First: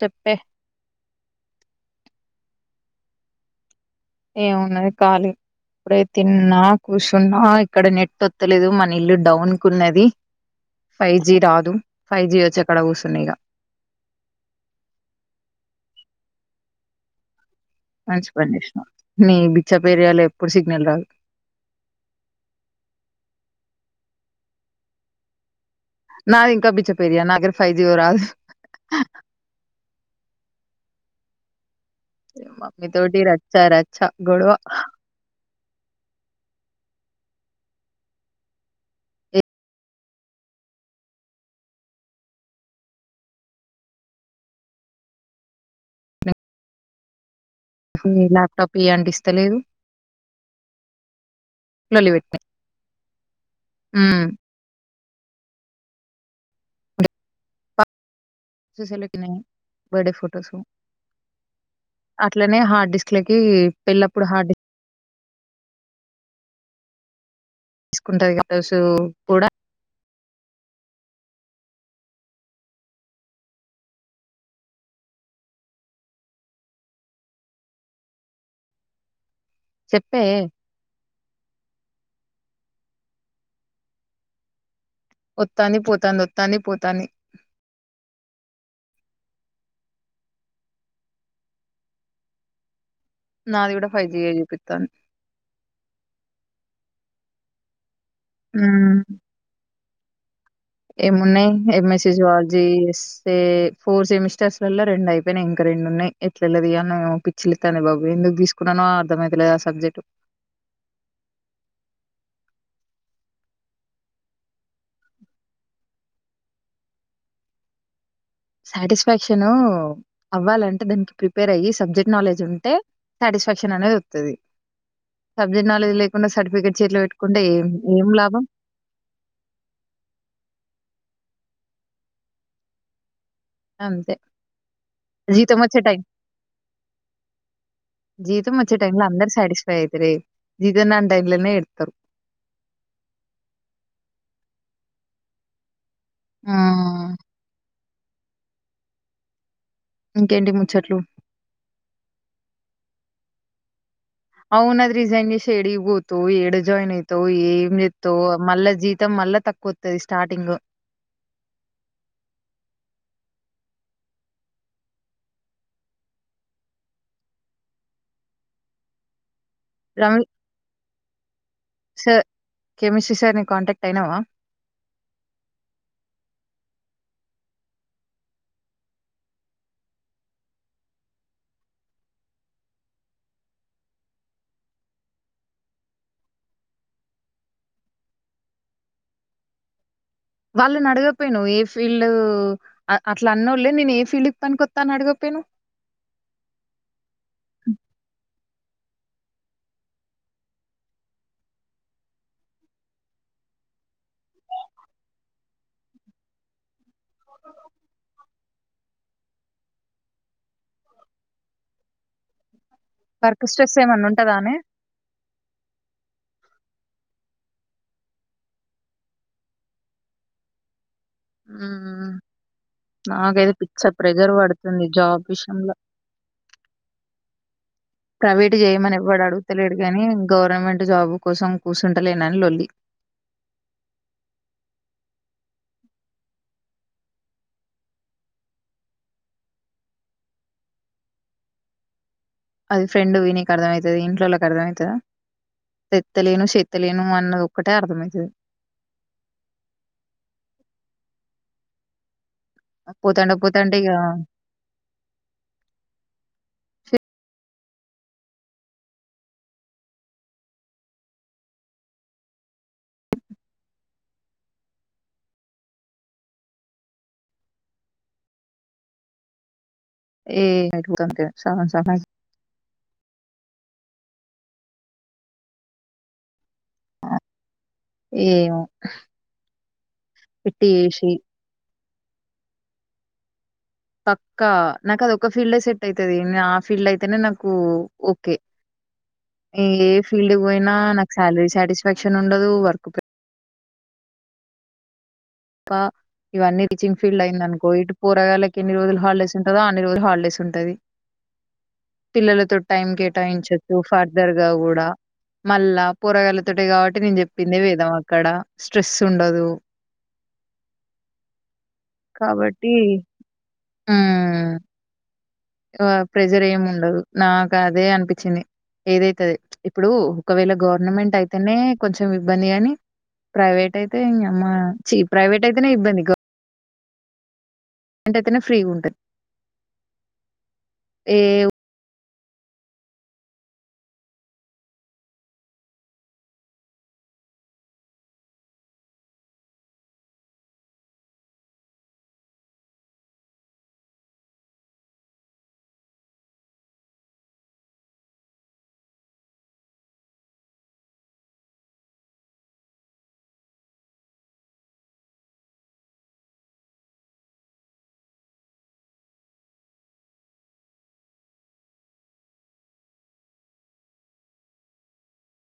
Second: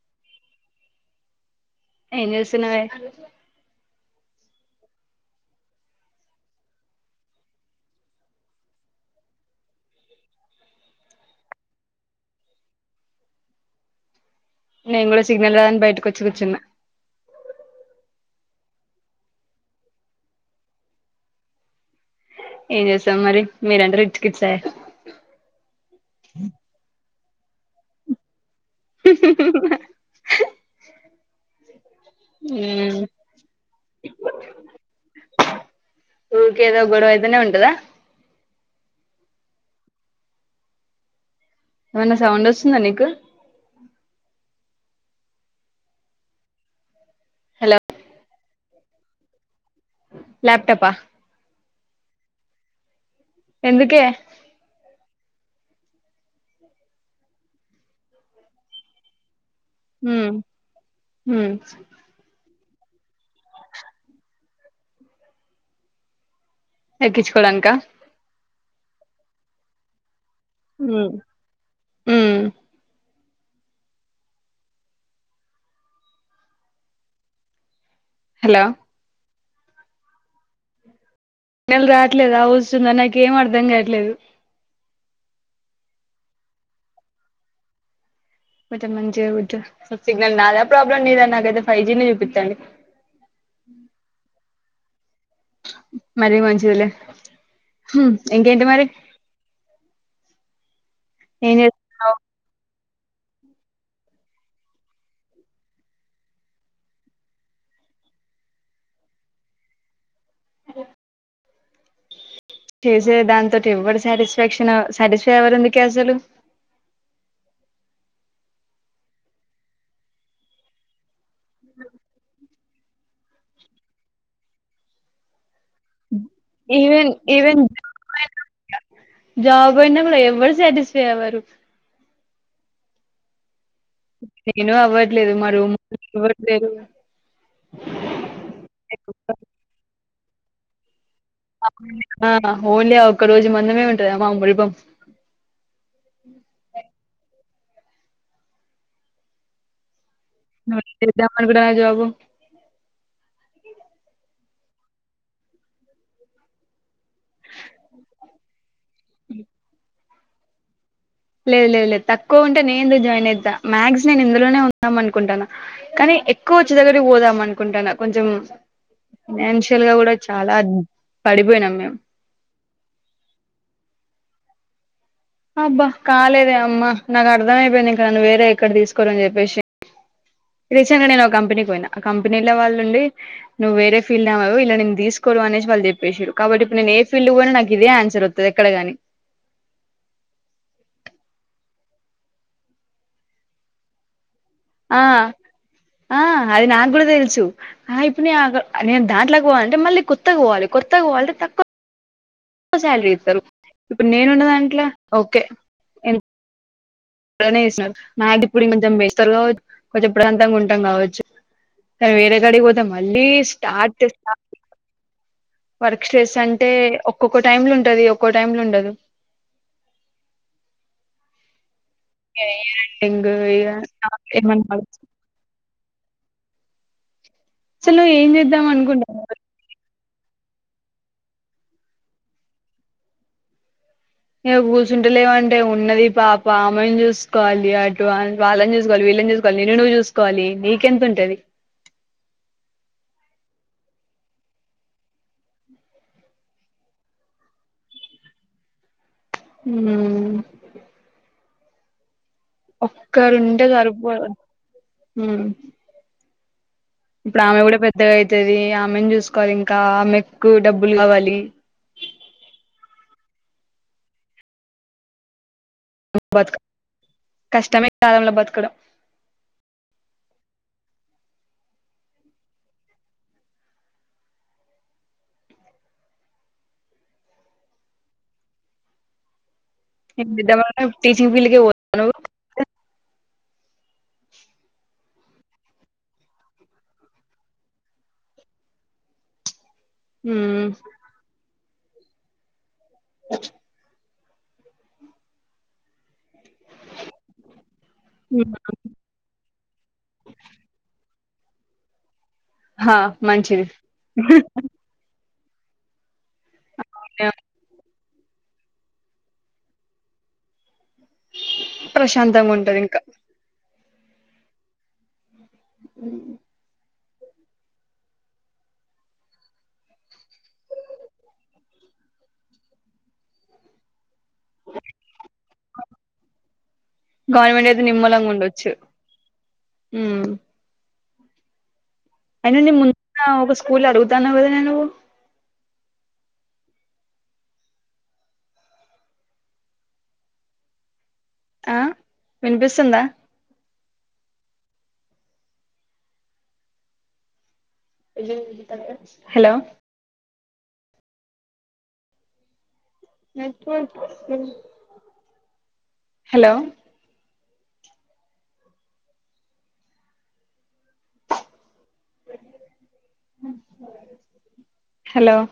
చెప్పే ఎం చేస్తున్నావే ఏమున్నది కాలీ ఇప్పుడే తిన్నా కూసున్నా ఇక్కడ నెట్ వత్తలేదు మన ఇల్లు డౌన్ కున్నది ఫైవ్ జి రాదు ఫైవ్ జి వచ్చేకాడ కూసున్న ఇగ నేను కూడా సిగ్నల్ రాదని బయటకి వచ్చికుచ్చున్న మంచి పని చేసినవ్ నీ బిచ్చాపేరియాలో ఎప్పుడు సిగ్నల్ రాదు ఏం చేస్సాం మరి మీరంటే రిచ్ కిడ్సే నా ఇంకా బి చెప్పు పెరియా నాగర్ ఫైవ్ జీ రాద్ మ్మ్ మమ్మీతోటి రచ్చ రచ్చ గొడవ ఊకే ఏదో గొడవ ఐదనే ఉంటదా ఏమన్నా సౌండ్ వస్తుందా నీకు హలో హ్మ్ ల్యాప్టాప్ ఇయి అంటే ఇస్తలేదు ల్యాప్ టపా లొల్లి వెట్నె ఎందుకే సుశలుకినే బర్డే ఉమ్ ఫోటోస్ ఉమ్ అట్లనే హార్డ్ డిస్క్ లకి పెళ్లప్పుడు హార్డ్ ఏక్కిచ్చు కోలంక డ్రస్సు కూడా మ్మ్ హ్మ్ హలో చెప్పే నెల్ రావట్లేదా వస్సుంద నాకు ఏం అర్ధం గావట్లేదు వొత్తాంది పోతంది వొత్తాంది పోతంది కొంచెం మంచిగా కూచ్చో నాది కూడా ఫైవ్ జి యే జూపి తన్ మరీ మంచిదిలే హ్మ్ ఇంకేంటి మరి ఏమున్నయ్ ఏం ఎ చేస్తున్నావ్ మెస్సేజ్ వాల్ జేస్ సేమ్ ఫోర్ సెమిస్టర్స్ లల్లో రెండు అయిపేయినయ్ ఇంక రెండు ఉన్నాయ్. ఎట్ల ఎల్లదీయాల్నో ఏమో పిచ్చి లేత్తాంది బాబు ఎందుకు తీసుకున్నానో అర్థంమయితలేదు ఆ సబ్జెక్టు. చేసే దాంతోటి ఎవ్వడి సాటిస్ఫాక్షన్ సాటిస్ఫై ఎవరు ఎందుకే అసలు సాటిస్ఫాక్షన్ అవ్వాలంటే దానికి ప్రిపేర్ అయ్యి సబ్జెక్ట్ నాలెడ్జ్ ఉంటే సాటిస్ఫాక్షన్ అనేది వత్తది సబ్జెక్ట్ నాలెడ్జ్ లే ఈవెన్ ఈవెన్ లాభం జాబ్ అయినాగూడ ఎవ్వరు సాటిస్ఫై అవ్వరు అంతే నేను అవ్వట్లేదు మా జీతం రూమ్ వచ్చే టైమ్ ఇవ్వట్లేదు జీతం వచ్చే టైమ్ లో అందరు సాటిస్ఫై అయితరే ఇదే నన్ ఆ హోలీ ఒక్క రోజు మందమే ఉంటది అ మా మురిపెం ఆ ఇంకేంటి నువ్వు ముచ్చట్లు. చేద్దాం అనుకుంటున్నా జాబు అవును. అది రిజైన్ జేసి ఏడికి బోతావు? ఏడ జాయిన్ అయితావు? ఏం జేత్తావు? మళ్ళా జీతం మళ్ళా తక్కువొత్తది స్టార్టింగు. లేదు లేదు లేదు తక్కువ ఉంటే నేను ఎందుకు జాయిన్ అయితా మ్యాక్స్ నేను ఇందులోనే ఉందాం అనుకుంటాను కానీ ఎక్కువ వచ్చే దగ్గరికి పోదాం అనుకుంటాను కొంచెం ఫినాన్షియల్ గా కూడా రవి చాలా పడిపోయినాం మేము సార్ కెమిస్ట్రీ సార్‌ని కాంటాక్ట్ అయినావా? అబ్బా కాలేదే అమ్మా నాకు అర్థం అయిపోయింది ఇంకా నన్ను వేరే ఎక్కడ తీసుకోరని చెప్పేసి రీసెంట్ గా నేను ఒక కంపెనీకి పోయినా ఆ కంపెనీలో వాళ్ళుండి నువ్వు వేరే ఫీల్డ్ ఆమెవు ఇలా నేను తీసుకోరు అనేసి వాళ్ళు చెప్పేసిరు కాబట్టి ఇప్పుడు నేను ఏ ఫీల్డ్ పోయినా నాకు ఇదే ఆన్సర్ వత్తది ఎక్కడ గాని వాళ్ళనడగకపోయినవు ఏ ఫీల్డు అ అట్లా అన్నోళ్ళే నేను ఏ ఫీల్డ్‌కి పనికొత్తా అని ఆ అడగకపోయినవు? ఆ అది నాకు కూడా తెలుసు ఆ ఇప్పుడు నేను అక్కడ నేను దాంట్లోకి పోవాలంటే మళ్ళీ కొత్తగా పోవాలి కొత్తగా పోవాలంటే తక్కువ శాలరీ ఇత్తరు ఇప్పుడు నేనున్న దాంట్ల ఓకే ఎంతనే ఇస్తున్నారు నాకు ఇప్పుడు కొంచెం పెంచుతారు కావచ్చు కొంచెం ప్రశాంతంగా ఉంటాం కావచ్చు కానీ వేరే కాడికి పోతే మళ్ళీ వర్క్ స్ట్రెస్ స్టార్ట్ ఏమన్నా ఉంటదా స్టార్ట్ అనే? వర్క్ స్ట్రెస్ అంటే ఒక్కొక్క టైమ్ లో ఉంటది ఒక్కో టైమ్ లో ఉండదు హ్మ్. ఎంగ్ నాకైతే ఇగ పిచ్చ ప్రెషర్ ఏమన్నా పడుతుంది పడదు. జాబ్ విషయంలో. అసలు నువ్వు ఏం ప్రైవేట్ చేద్దాం జేయమని ఎవ్వడు అనుకుంటానవ్ అడుగుతలేడు గానీ, గవర్నమెంట్ జాబ్ కోసం కూసుంటలేనని లొల్లి. ఇగ కూర్చుంటలేవంటే ఉన్నది పాప ఆమెను చూసుకోవాలి అటు వాళ్ళని చూసుకోవాలి వీళ్ళని చూసుకోవాలి నిన్ను నువ్వు చూసుకోవాలి నీకెంత ఉంటది అది ఫ్రెండ్‌వి నీకర్థమైతది. ఇంట్లోళ్ళకి అర్థమైతదా? తెత్తలేను, చేత్తలేను అన్నదొక్కటే అర్థమైతది. మ్మ్ పోతాంటే ఒక్కరుంటే పోతాంటే ఇగ సరిపోదు మ్మ్ ఇప్పుడు ఆమె కూడా పెద్దగా అయితది ఆమెను చూసుకోవాలి ఇంకా ఆమెకు డబ్బులు కావాలి బతక కష్టమే ఈ కాలంలో బతకడం ఏ పోతాంటే సగం సగం ఏమో ఏం చేద్దాం పెట్టి అనుకున్నావు? చేసి టీచింగ్ ఫీల్డ్ కే పోతావా పక్కా నాకు అది ఒక ఫీల్డే సెట్ అయితది ఆ ఫీల్డ్ అయితేనే నాకు ఓకే ఏ ఫీల్డ్ పోయినా నువ్వు నాకు శాలరీ సాటిస్ఫాక్షన్ ఉండదు వర్క్ ప ఇవన్నీ టీచింగ్ ఫీల్డ్ అయింది అనుకో ఇటు పోరగాళ్ళకి మ్మ్ ఎన్ని రోజులు హాలిడేస్ ఉంటదో అన్ని రోజులు హాలిడేస్ ఉంటది పిల్లలతో టైం హా మంచిది కేటాయించచ్చు ఫర్దర్ గా కూడా మళ్ళా పోరగాళ్ళతోటే కాబట్టి నేను చెప్పిందే వేదం అక్కడ స్ట్రెస్ ఉండదు ప్రశాంతంగా కాబట్టి ఉంటది ఇంకా ఉమ్ ప్రెజర్ ఏమి ఉండదు నాకు అదే అనిపించింది ఏదైతది ఇప్పుడు ఒకవేళ గవర్నమెంట్ అయితేనే కొంచెం ఇబ్బంది గాని ప్రైవేట్ అయితే ఇంగ అమ్మ చి ప్రైవేట్ అయితేనే ఇబ్బంది గవర్నమెంట్ అయితే గవర్నమెంట్ నిమ్మలంగా అయితేనే ఉండొచ్చు ఫ్రీగా ఉంటది ఉమ్ ఏ అయినా నేను ముందున్న ఒక స్కూల్ అడుగుతాన్నావు కదనే నువ్వు ఆ వినిపిస్తుందా హలో హలో హలో